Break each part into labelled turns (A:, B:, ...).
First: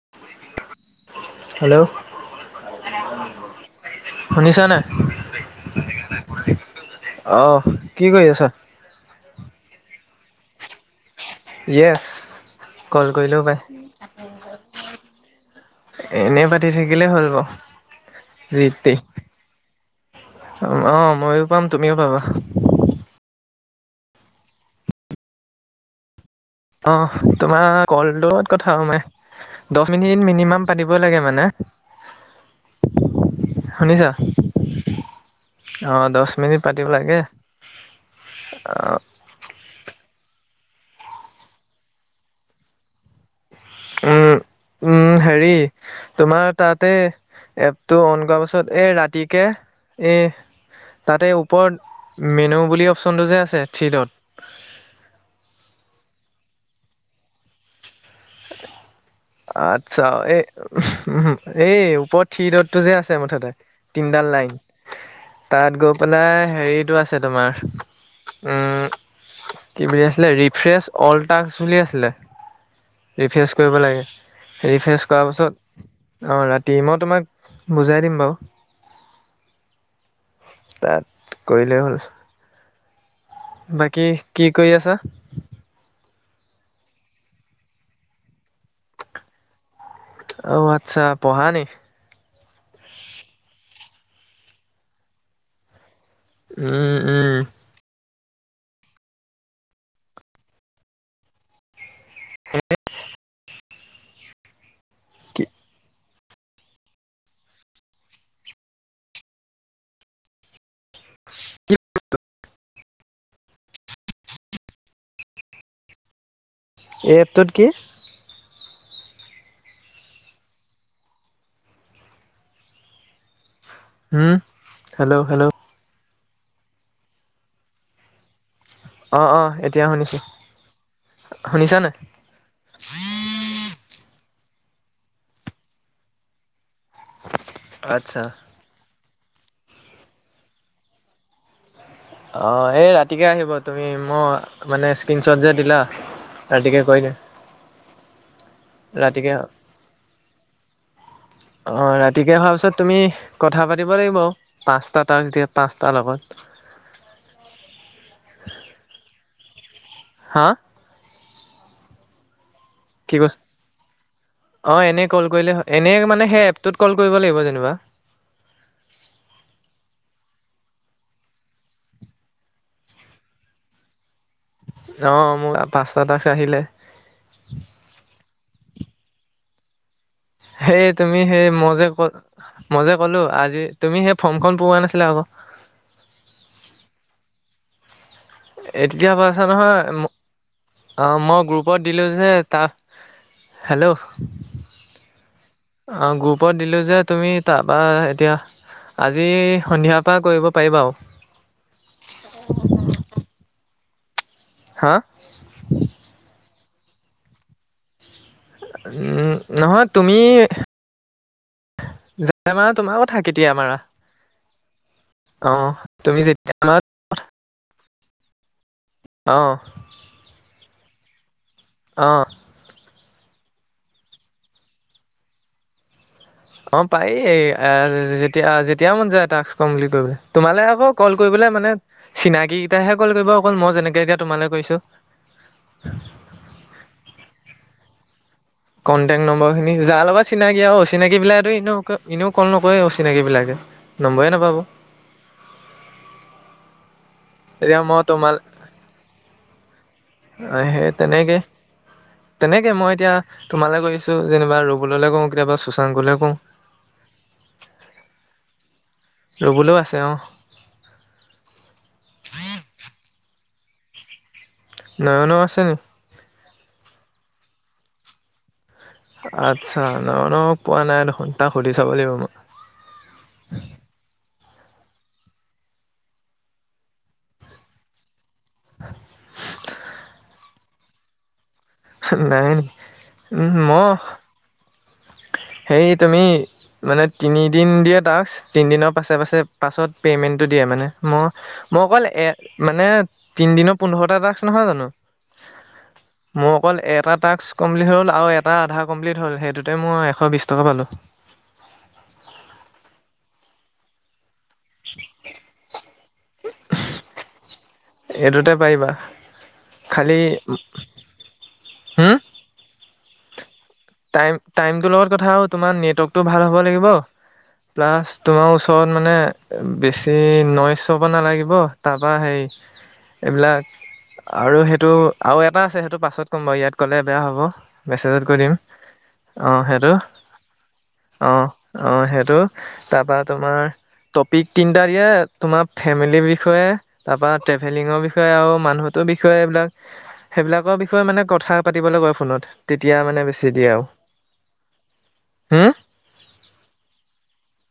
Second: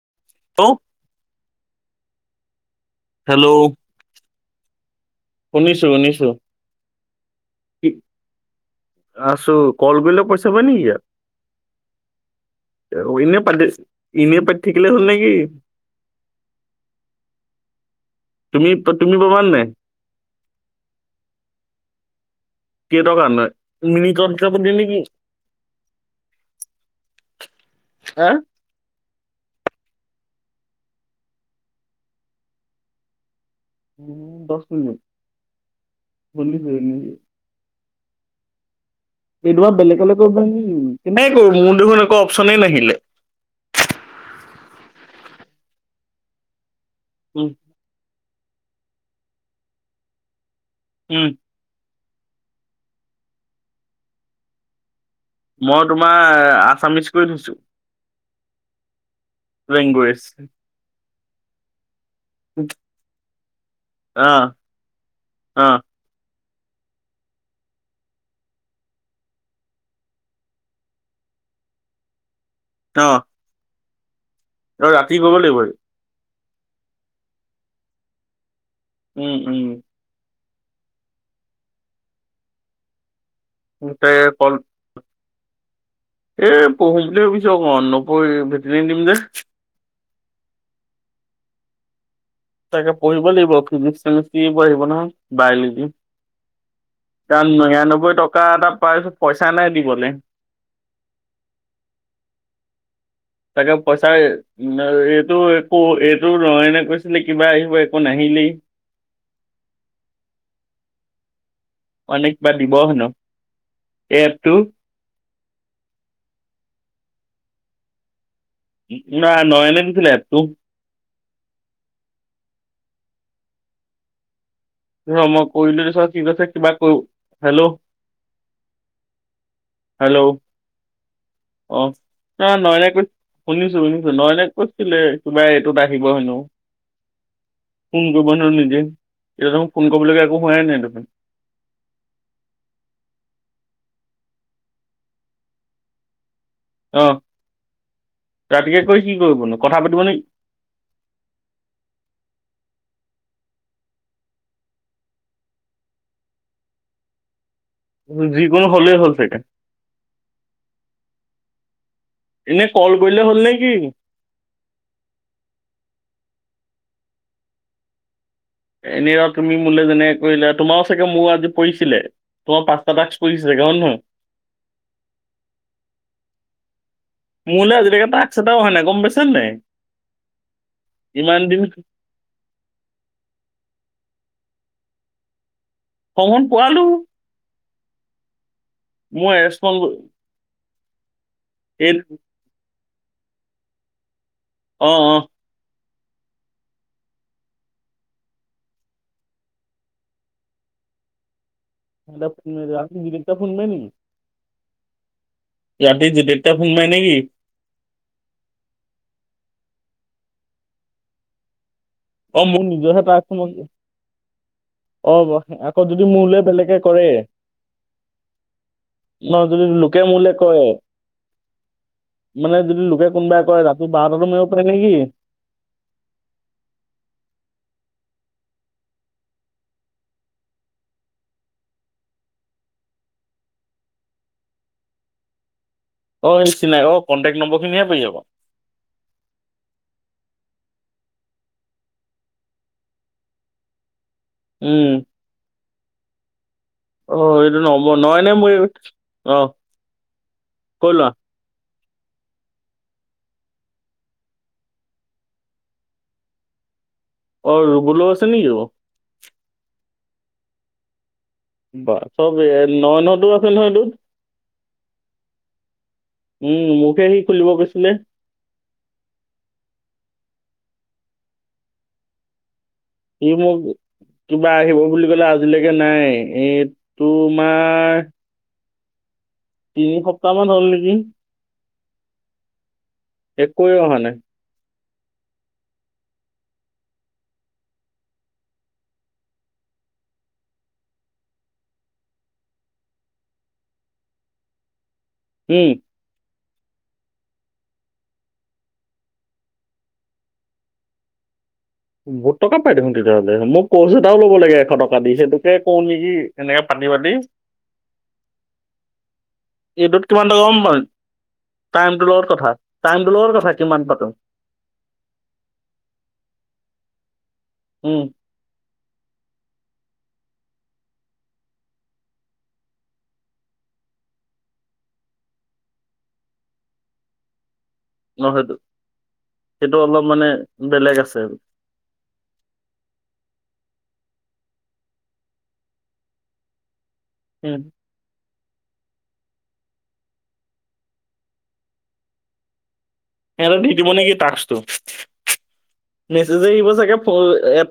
A: [unintelligible]
B: Hello.
A: Hello.
B: শুনিছানে নাই?
A: শুনিছো, শুনিছো।
B: অহ
A: কি,
B: কৰি আছা?
A: আছো। কল কৰিলেও পইচা পায় নেকি ইয়াত?
B: ইয়েচ।
A: [unintelligible] এনে পাতি থাকিলেই হ'ল নেকি?
B: এনে পাতি থাকিলে হৈ যাব।
A: তুমি
B: যিটি।
A: তুমি পাবা নাই
B: অ', ময়ো পাম, তুমিও পাবা।
A: কেটকামান পায়? মিনিটত হিচাপত দিয়ে নেকি?
B: অ', তোমাৰ
A: হা
B: কলটোত কথা, সোমায়। দহ মিনিট মিনিমাম পাতিবই লাগে মানে। শুনিছা?
A: উম, দহ মিনিট
B: অ', দহ মিনিট পাতিব লাগে। অ'।
A: এই তোমা বেলেগলে কৰিব পাৰি নেকি? কেনেকে কৰো? মোৰ দেখোন একো অপচনেই নাহিলে।
B: উম, উম, হেৰি তোমাৰ তাত তে,
A: উম
B: এপটো অন কৰা পিছত, এ ৰাতিকে এ
A: উম
B: তাতে ওপৰত মেনু বুলি অপচনটো যে আছে, থ্ৰি ডত
A: মই তোমাৰ আছামিচ কৰি থৈছো।
B: [inaudible] আচ্ছা,
A: লেংগুৱেজ
B: এই, এই ওপৰত থ্ৰি ডটটো যে আছে মুঠতে, তিন টা
A: অ
B: লাইন,
A: অ
B: তাত গৈ পেলাই হেৰিটো আছে তোমাৰ, উ কি বুলি আছিলে, ৰিফ্ৰেছ অল টাস্ক বুলি আছিলে,
A: অ
B: ৰিফ্ৰেচ কৰিব লাগে।
A: অ
B: ৰিফ্ৰেছ
A: ৰাতি
B: কৰা
A: কৰিব
B: পাছত
A: লাগিব
B: অ, ৰাতি। মই তোমাক বুজাই দিম বাৰু।
A: উম, উম।
B: তাত কৰিলেই হ'ল। বাকী
A: তাই
B: কি কৰি আছা?
A: এই পঢ়িম বুলি ভাবিছো অকমান, নপ ভেটনেৰী দিম যে।
B: অ' আচ্ছা পঢ়া নি?
A: তাকে পঢ়িব লাগিব, ফিজিক্স, কেমিষ্ট্ৰি এইবোৰ আহিব নহয়, বায়লজি
B: উম উম
A: তাত নিৰান্নব্বৈ টক কা এটা পাইছো, পইচা নাই দিবলৈ
B: [inaudible]
A: তাকে পইচাই এইটো
B: কি
A: একো এই টো ৰয়নে কৈছিলে কিবা আহিব একো নাহিলেই।
B: কি
A: মানে কিবা দিব হেনো এই এফটো।
B: এই এপটোতো কি?
A: নাই নয়নে দিছিলে তোক।
B: হম।
A: তাৰপিছত মই কৰিলোঁ তাৰপিছত কি কৈছে কিবা কৈ হেল্ল'
B: অৱ অৱ এতিয়া শুনিছো।
A: অৱ ত নয়নে কৈ শুনিছো শুনিছো নয়নে। কছিলে কিবা এইটোত আহিব হেনো, ফোন
B: আচ্ছা
A: কৰিব হেনো নিজে। এতিয়া তু মোক ফোন কৰিবলগীয়া একো হোৱাই নাই দেখোন।
B: অৱ এই ৰাতিকে আহিব তুমি মই মানে স্ক্ৰীনশ্বট যে দিলা। ৰাতিকে
A: অৱ
B: কৰিলে
A: ৰাতিকে কৈ কি কৰিবনো কথা পাতিব নেকি!
B: অৱ ৰাতিকে হোৱাৰ পিছত তুমি কথা পাতিব লাগিব পাঁচটা তাচ্ছ দিয়ছ পাঁচটাৰ লগত। [unintelligible]
A: যিকোনো হ'লেই হ'ল ছাগে।
B: হা!
A: এনেই কল
B: কি
A: কৰিলে
B: কৈছ,
A: হ'ল নে কি
B: অ এনে কল কৰিলে এনে মানে সেদ তো'ত কল কৰিব লাগিব যেনিবা।
A: এনে তুমি মোলে যেনে কৰিলো তোমাৰো চাগে মোৰোজি পৰিছিলে তোমাৰ পাঁচটা টাস্কছ পৰিছে। ৰন হ্য়।
B: অ মোৰ পাঁচটা টাস্কছ আহিলে।
A: মোৰলৈ আজিলৈকে টাস্কছ এটাও নাই গম পাইছে নে নাই।
B: সেই তুমি
A: ইমান
B: সেই
A: দিন
B: মই যে ক মই যে কলো আজি তুমি সেই ফৰ্মখন পূৰোৱা নাছিলে আকৌ।
A: ফৰ্মখন পোৱালো।
B: এতিয়া কৈ
A: মই
B: আছে নহয়।
A: ৰেচপন্স
B: অ মই গ্ৰুপত
A: এই
B: দিলো যে তাৰ, হেল্ল'
A: অ অ।
B: অ গ্ৰুপত দিলো যে তুমি তাৰপা এতিয়া আজি সন্ধিয়াৰ পৰা কৰিব পাৰিবা আৰু।
A: [inaudible]
B: হা।
A: ৰাতি জিদিপ্তা ফোন মাৰে নেকি?
B: নহয় তুমি
A: অঁ
B: [inaudible]
A: মোৰ
B: মাৰা তোমাৰ
A: নিজৰহে
B: কথা
A: টাস্ক
B: কেতিয়া
A: মই
B: মাৰা।
A: অঁ আকৌ
B: আহ
A: যদি
B: তুমি
A: মোলৈ
B: যেতিয়া
A: বেলেগে
B: মাৰা তোমাৰ কথা।
A: অ যদি লোকে মোৰ লয় কয়
B: অ
A: মানে যদি লোকে কোনোবাই কয় ৰাতি বাৰটাতো মাৰিব পাৰে নেকি?
B: অ পাৰি যেতিয়া যেতিয়া মন যায় টাস্কছ কম্পিলিট কৰিবলৈ তোমালে আকৌ কল কৰিব বোলে মানে চিনাকি কিটাহে কল কৰিব অকল মই যেনেকে এতিয়া তোমালৈ কৰিছোঁ।
A: অ এই চিনাই অ কণ্টেক্ট নম্বৰ খিনিহে পাৰি আকৌ
B: কণ্টেক্ট নম্বৰ খিনি যাৰ লগত চিনাকি আৰু অচিনাকি বিলাক এনেও এনেও কল নকৰে অচিনাকি বিলাকে। নম্বৰে নাপাব।
A: উম অ এইটো
B: এয়া
A: নম্বৰ
B: মই
A: নয় নে
B: তোমালে,
A: মোৰ অ
B: আহ সেই
A: কৈ লোৱা
B: তেনেকে। তেনেকে মই এতিয়া তোমালে কৰিছোঁ যেনিবা ৰুবুললৈ কওঁ কেতিয়াবা শুশাংকলৈ কওঁ।
A: অ ৰুবুলো আছে নেকি ক?
B: ৰুবুলো আছে অৱ।
A: বা চব এ ননতো আছে নহয় এইটোত।
B: নয়নো আছে নেকি?
A: উম মোকে সি খুলিব কৈছিলে।
B: আচ্ছা ন ন পোৱা নাই দেখোন তাক সুধি চাব লাগিব মই
A: এই ম কিবা আহিব বুলি ক'লে আজিলৈকে নাই এই তোমাৰ তিনি সপ্তাহ মান হ'ল নেকি
B: নাই ন উ ম
A: একোৱে অহা নাই
B: সেই তুমি মানে তিনিদিন দিয়া তক তিনিদিনৰ পাছে পাছে পাছত পেমেন্ট দিয়ে মানে ম মই অকল এ মানে তিন দিনৰ পোন্ধৰটা ড্ৰাগছ নহয় জানো
A: হম
B: মোৰ অকল এটা টাস্ কমপ্লিট হল আৰু এটা আধা কমপ্লিট হল সেইটোতে মই শ বিছ টকা পালোঁ
A: বহু টকা পাই দেখোন তেতিয়াহ'লে মোক কৈছো ত অল লগ ক লাগে এশ টকা দি সেইটোকে কওঁ নেকি এনেকে পানী পতি
B: এইটোতে পাৰিবা
A: এইটোত
B: খালি
A: কিমানটা গম পান টাইমটো লগত কথা টাইম টো লগত কথা কিমান পাতো
B: াই টাইমটোৰ লগত কথা তোমাৰ নেটৱৰ্কটো ভাল হ'ব লাগিব
A: উম
B: প্লাছ তোমাৰ ওচ চৰত মানে বেছি নৈচ চব নালাগিব তাৰপা হেৰি এইবিলাক আৰু সেইটো আৰু এটা আছে সেইটো পাছত ক'ম বাৰু ইয়াত ক'লে বেয়া হ'ব
A: ন
B: মেছেজত কৰি
A: সেইটো
B: দিম অ সেইটো
A: অলপ মানে বেলেগ আছে
B: অ আহ সেইটো তাৰপা তোমাৰ টপিক তিনটা দিয়ে তোমাৰ ফেমিলিৰ বিষয়ে তাৰ পৰা
A: উম
B: ট্ৰেভেলিঙৰ বিষয়ে আৰু মানুহৰ বিষয়ে এইবিলাক সেইবিলাকৰ বিষয়ে মানে কথা পাতিবলে কয় ফোনত তেতিয়া মানে বেছি
A: সিহঁততে
B: দিয়ে
A: দি
B: আৰু
A: দিব নেকি তাকছটো
B: হম
A: মেছেজ আহিব চাগে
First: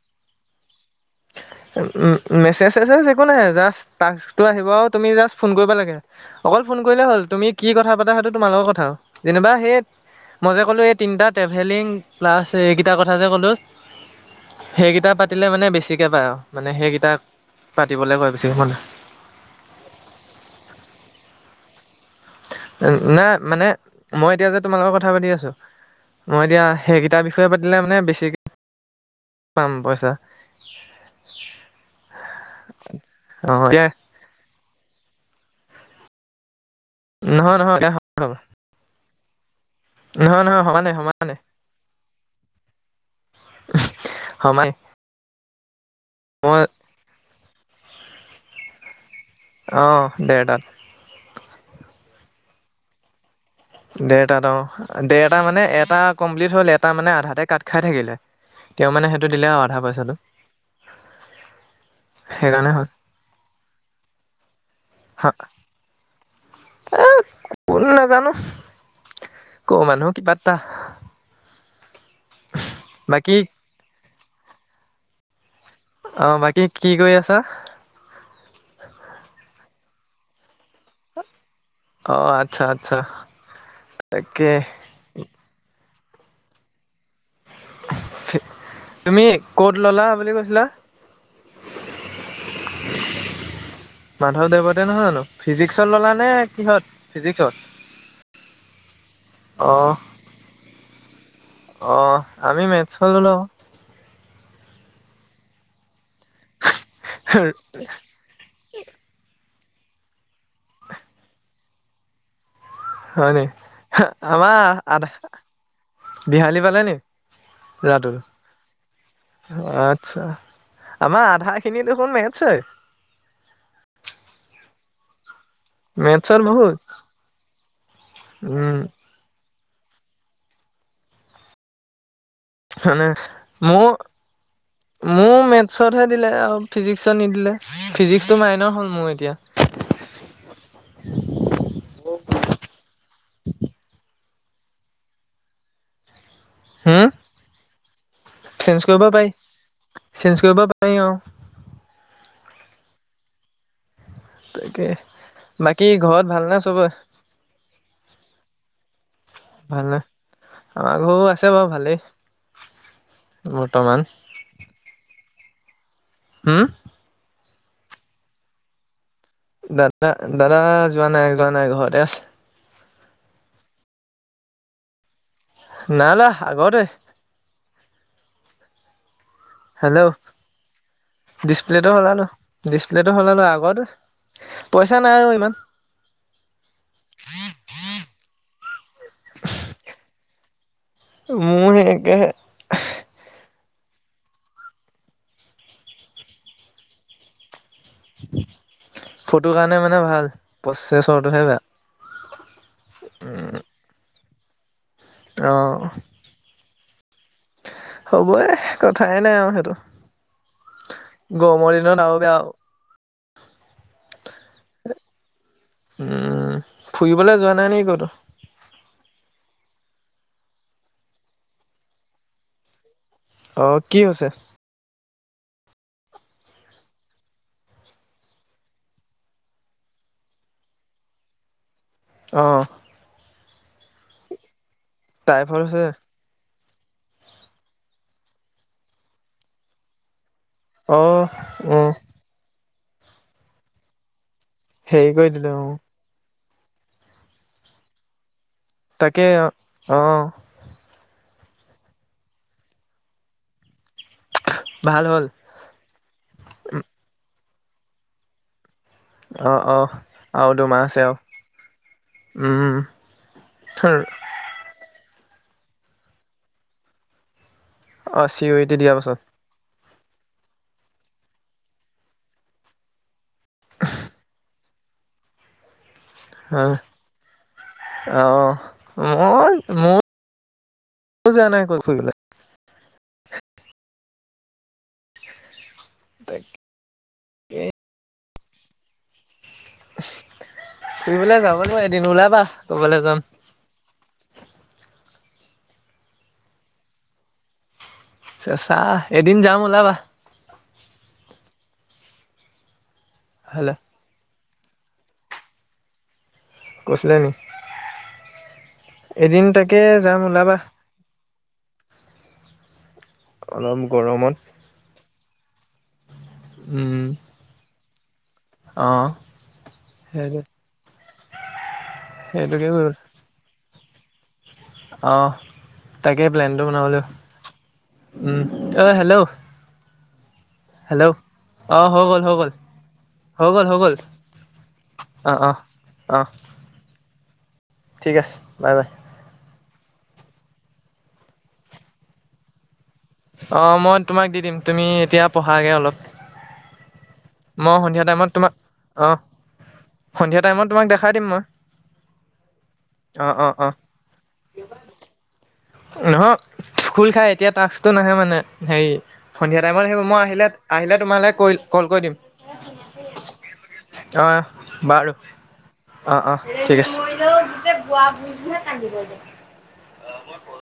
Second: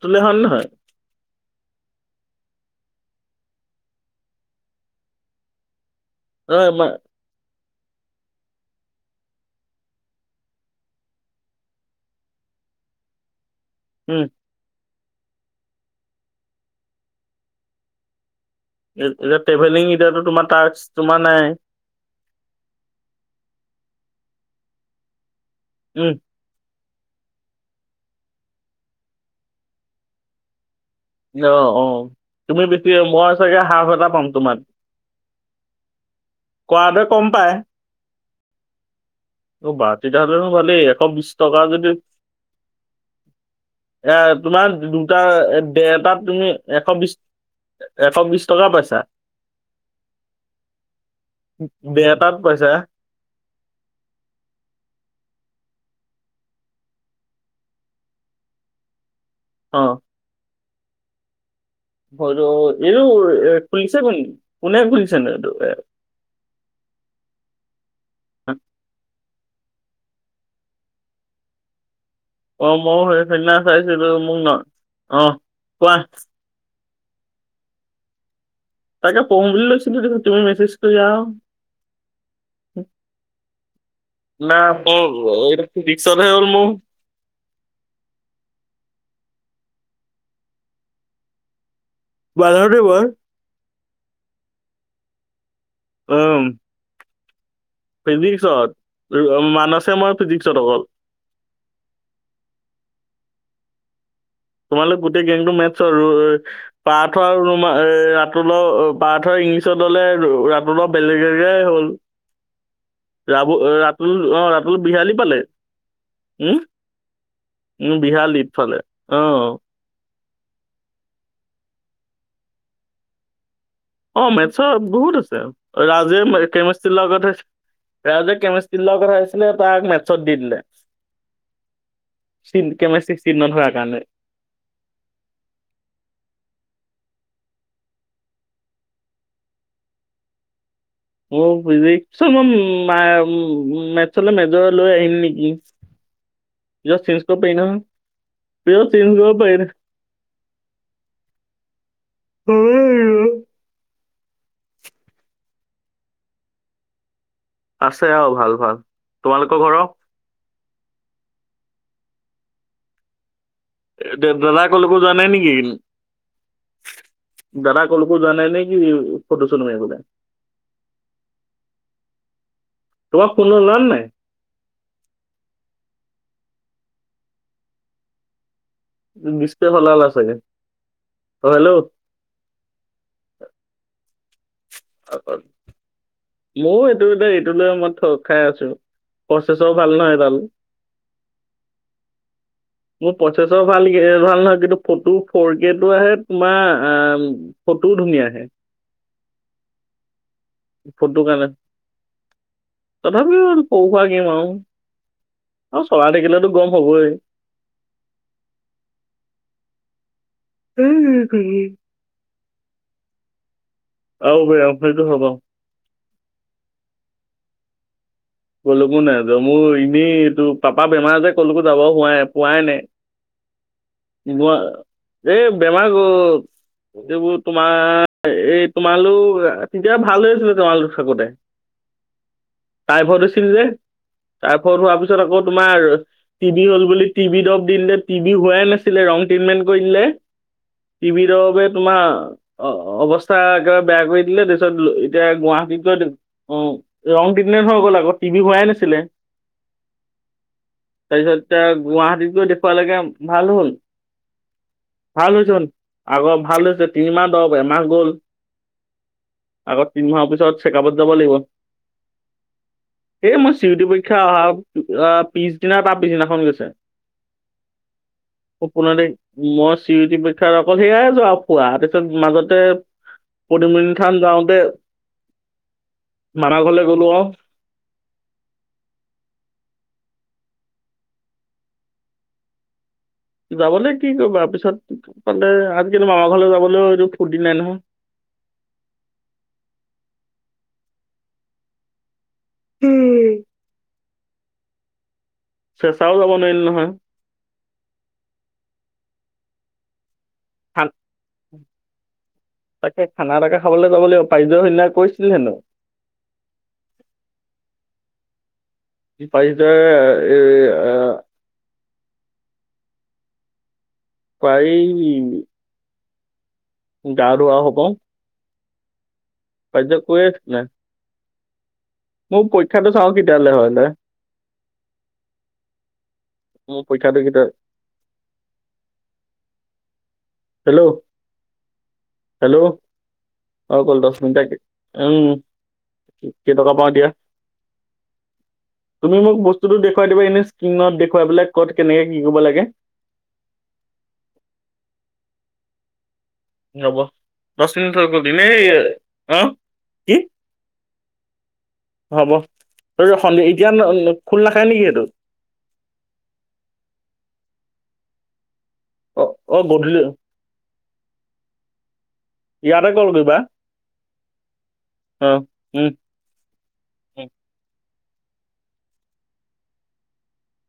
A: তলে হন নহয়
B: মেছেজ চেছেজ একো নাই তাকছটো আহিব তুমি জাষ্ট ফোন কৰিবা লাগে
A: অ
B: অকল ফোন
A: মা-
B: কৰিলে হল তুমি কি কথা পাতা সেইটো তোমাৰ লগৰ কথা যেনিবা সেই মই যে ক'লো এই তিনিটা ট্ৰেভেলিং প্লাছ এইকেইটা কথা যে ক'লো
A: উম
B: সেইকেইটা পাতিলে মানে বেছিকৈ পায় আৰু মানে সেইকেইটা পাতিবলৈ কৈ
A: এতিয়া ট্ৰেভেলিং এতিয়াতো তোমাৰ টাকছ তোমাৰ নাই
B: নাই মানে মই এতিয়া যে তোমাৰ লগত কথা পাতি আছো
A: উম
B: মই এতিয়া সেইকেইটাৰ বিষয়ে পাতিলে মানে বেছিকৈ পাম পইচা
A: অ অ তুমি বেছি মই
B: অ
A: চাগে
B: এতিয়া
A: সাহ এটা পাম তোমাৰ কম পায়
B: নহয় [unintelligible]
A: অ বাতিত
B: নহয়
A: হ'লেনো
B: নহয়
A: ভালেই
B: সমানে
A: এশ বিশ
B: সমানে
A: টকা যদি এ তোমাৰ
B: সমানে
A: দুটা এ তাত তুমি
B: মই
A: এশ বিশ এশ বিশ টকা পইছা
B: অ দেৰতাত
A: পইছা
B: দেৰটাত দেৰটা মানে এটা কমপ্লিট হল এটা মানে আধাতে কাট খাই থাকিলে তেওঁ মানে সেইটো দিলে আৰু
A: অ
B: আধা পইচাটো সেইকাৰণে হ'ল।
A: এইটো এ খুলিছে ক নকি কোনে খুলিছে ন এইটো এ
B: এ কোন নাজানো ক মানুহ কিবা এটা
A: অ মইো সেই
B: বাকী
A: সেইনা চাইছিলো মোক ন অ কোৱা
B: অ বাকী কি কৰি আছা
A: তাকে পঢ়ো বুলি লৈছিলো তুমি মেছেজ কৰি যা
B: অ আচ্ছা আচ্ছা তাকে
A: [unintelligible] [unintelligible]
B: তুমি কত ল'লা বুলি কৈছিলা?
A: বাধা দেৱৰ
B: মাধৱদেৱতে নহয় জানো? ফিজিক্সত ল'লা
A: অ
B: নে কিহত, ফিজিক্সত?
A: ফিজিক্সত,
B: অ
A: মানসে মই ফিজিক্সত অকল।
B: অ', আমি মেথছখন লৈ লওঁ।
A: তোমালোক গোটেই গেংটো মেথছৰ অ', পাৰ্থ আৰু
B: আকৌ।
A: ৰুমা এ ৰাতুলৰ পাৰ্থই‌ ইংলিছ পিছত ল'লে [unintelligible] বেলেগ [unintelligible]
B: হয় নি?
A: ৰাবুল অ', ৰাতুল অ',
B: আমাৰ
A: ৰাতুল
B: আধা
A: বিহালী পালে। হম?
B: বিহালী পালে নি
A: উম,
B: ল'ৰাটো
A: বিহালীফালে
B: আচ্ছা, আমাৰ আধা খিনি দেখোন মেথছই।
A: অ', মেথছৰ বহুত আছে। ৰাজে
B: মেথছত বহুত
A: কেমিষ্ট্ৰিৰ লগতে, ৰাজে
B: উম
A: কেমিষ্ট্ৰি লোৱা কথা আহিছিলে। তাক মেথছত দি দিলে।
B: মানে
A: কেমেষ্ট্ৰী চিহ্নত হোৱাৰ
B: মোৰ,
A: কাৰণে
B: মোক মেথছতহে দিলে আও ফিজিক্সত নিদিলেৱ ফিজিক্সটো মাইনৰ হ'ল মোৰ এতিয়া।
A: উম, ফিজিক্স [unintelligible] মেজৰ লৈ আহিম নেকি! পিছত চেন্জ কৰিব পাৰি নহয়।
B: চেন্জ কৰিব পাৰি, চেন্জ কৰিব পাৰি অ'।
A: [unintelligible]
B: তাকে। বাকী ঘৰত ভাল নে চবৰে?
A: আছে আও, ভাল, ভাল। তোমালোকৰ ঘৰৰ?
B: ভালনে আমাৰ ঘৰও আছে বাৰু ভালেই। বৰ্তমান
A: দেৱ দাদা কলকো যোৱা নাই নেকি?
B: হম?
A: দাদা কলকো যোৱা নাই নেকি? ফটো চটো মাৰিবলে?
B: দাদা-দাদা যোৱা নাই, যোৱা নাই, ঘৰতে আছে।
A: তোমাৰ ফোন ল'লানে নাই?
B: না না আগতে।
A: ডিচপ্লে সলালা
B: হেল্ল',
A: চাগে? অ' হেল্ল'
B: ডিচপ্লেটো সলালো, ডিচপ্লেটো সলালো। আগতোৱে। পইচা নাই আৰু ইমান।
A: ময়ো এইটো, এইটো লৈ মই ঠগ খাই আছো। প্ৰচেছৰ ভাল নহয় এডাল,
B: মোৰ সেই একেহে
A: মোৰ প্ৰচে ভাল ভাল নহয়, কিন্তু ফটো ফৰ কে টো আহে তোমাৰ আহ।
B: ফটো কাৰণে মানে ভাল,
A: ফটো
B: প্ৰচেছৰটোহে
A: কাৰণে
B: বেয়া।
A: তথাপিও
B: উম
A: সৰু সুৰা গেম আৰু
B: অ
A: আৰু চলাই থাকিলেতো গৰম হ'বই।
B: হ'বই, কথাই নাই আৰু সেইটো। গৰমৰ দিনত আৰু বেয়া।
A: আৰু বেয়া আপোনাৰ টো হ'ব।
B: উম, ফুৰিবলৈ যোৱা নাই নেকি কতো?
A: কলোকো নাজাও, মোৰ এনেই তোৰ পাপা বেমাৰ যে কলোকো যাব হোৱাই পোৱাই নাই।
B: অহ' কি হৈছে?
A: মই এই বেমাৰৰ ক'ত। এইবোৰ তোমাৰ, এই তোমালোক তেতিয়া ভাল হৈ আছিলে, তোমালোক থাকোঁতে।
B: অহ'
A: টাইফইড যে তাৰপৰা হোৱাৰ পিছত আকৌ
B: টাইফইড
A: তোমাৰ
B: হৈছে
A: টিভি হ'ল বুলি টিভি দৰব দি দিলে। টিভি হোৱাই নাছিলে, ৰং ট্ৰিটমেণ্ট কৰি দিলে
B: অ
A: টিভিটোৰ দৰৱে
B: অ
A: তোমাৰ। অ' অ' অৱস্থা একেবাৰে বেয়া কৰি দিলে। তাৰপিছত,
B: হেৰি
A: এতিয়া
B: কৰি দিলে অ
A: গুৱাহাটীত গৈ উম, ৰং ট্ৰিটমেণ্ট হৈ গ'ল আকৌ। টিবি হোৱাই নাছিলে
B: তাকে, অহ'
A: তাৰপিছত এতি গুৱাহাটীতো দেখুৱালকে ভাল হল। ভাল হৈছে আগৰ ভাল হৈছে তিনিমাহ দব এমাহ গল।
B: অ অ
A: আগত তিন মাহৰ
B: আৰু
A: পিছত
B: দুমাহ আছে
A: চেকআপত
B: আৰু
A: যাব লাগিব।
B: উম
A: এই মই চি ইউ টি পৰীক্ষা অহা পিছদিনা তাৰ পিছদিনাখন গৈছে।
B: অ চিউৰিটি দিয়াৰ
A: সপোনাদে
B: পাছত
A: মছ চিওটি পৰীক্ষাত অকল সেয়াই যোৱা খোৱা পিছত মাজতে পদুম ঠাম যাওঁতে মাৰা ঘৰলে গ'লো অ',
B: অহ মই মোৰ যোৱা নাই কলৈ ফুৰিবলে।
A: যাবলৈ কি কৰিবা পিছত মানে আ', কিন্তু মামা ঘৰলৈ যাবলৈও এইটো ফুৰৰ্তি নাই নহয়।
B: ফুৰিবলৈ যাব ন এদিন ওলাবা কবলে যাম।
A: উম। চেচাও যাব নোৱাৰিল নহয়।
B: চেচা এদিন যাম ওলাবা।
A: তাকে খানা এতাকে
B: হলে
A: খাবলে যাব লাগিব। ফাইজ হ্যাই কৈছিল হেনো।
B: কৈছিলে নি? এদিন তাকে
A: পাৰিজয়
B: যাম ওলাবা।
A: এই আহ,
B: অলপ [unintelligible]
A: পাৰিম
B: উম
A: গা-ধোৱা হব
B: অ। সেইটো
A: [inaudible] মোৰ
B: সেইটোকে
A: পৰীক্ষাটো
B: কৰিব।
A: চাও কেতিয়ালে হয়।
B: অ তাকে প্লেনটো
A: মোৰ
B: বনাব লাগিব।
A: পৰীক্ষাটো কেতিয়া
B: উম, অ হেল্ল' হেল্ল' অ হৈ গ'ল, হৈ গ'ল। হৈ গ'ল হৈ গ'ল
A: অকল দহ মিনিট, উম
B: অ অ অ
A: কেইটকা পাওঁ এতিয়া।
B: ঠিক আছে বাই বাই।
A: বস্তুোটো দেখুৱাই দিব এনেই স্ক্ৰীণত দেখুৱাই পেলাই ক'ত কেনেকে কি কৰিব লাগে।
B: অ মই তোমাক দি দিম তুমি এতিয়া পঢ়াগে অলপ।
A: ৰ'ব,
B: মই
A: দহ মিনিট
B: সন্ধিয়া
A: হৈ
B: টাইমত তোমাক অ
A: গ'ল [inaudible]
B: সন্ধিয়া টাইমত তোমাক দেখাই দিম মই।
A: হ'ব। এই
B: অ
A: সন্ধি
B: অ অ
A: এতিয়া খোল নাখায় নেকি সেইটো?
B: নহয় খোল খাই এতিয়া টাস্কতো নাহে মানে। হেৰি
A: অ অ
B: সন্ধিয়া টাইমত
A: গধূলি
B: আহিব মই আহিলে আহিলে তোমালৈ কল কৰি দিম।
A: ইয়াতে কল কৰিবা
B: অ বাৰু
A: অ উম উম।
B: অ অ ঠিক আছে। খোৱা বুলিহে কান্দিব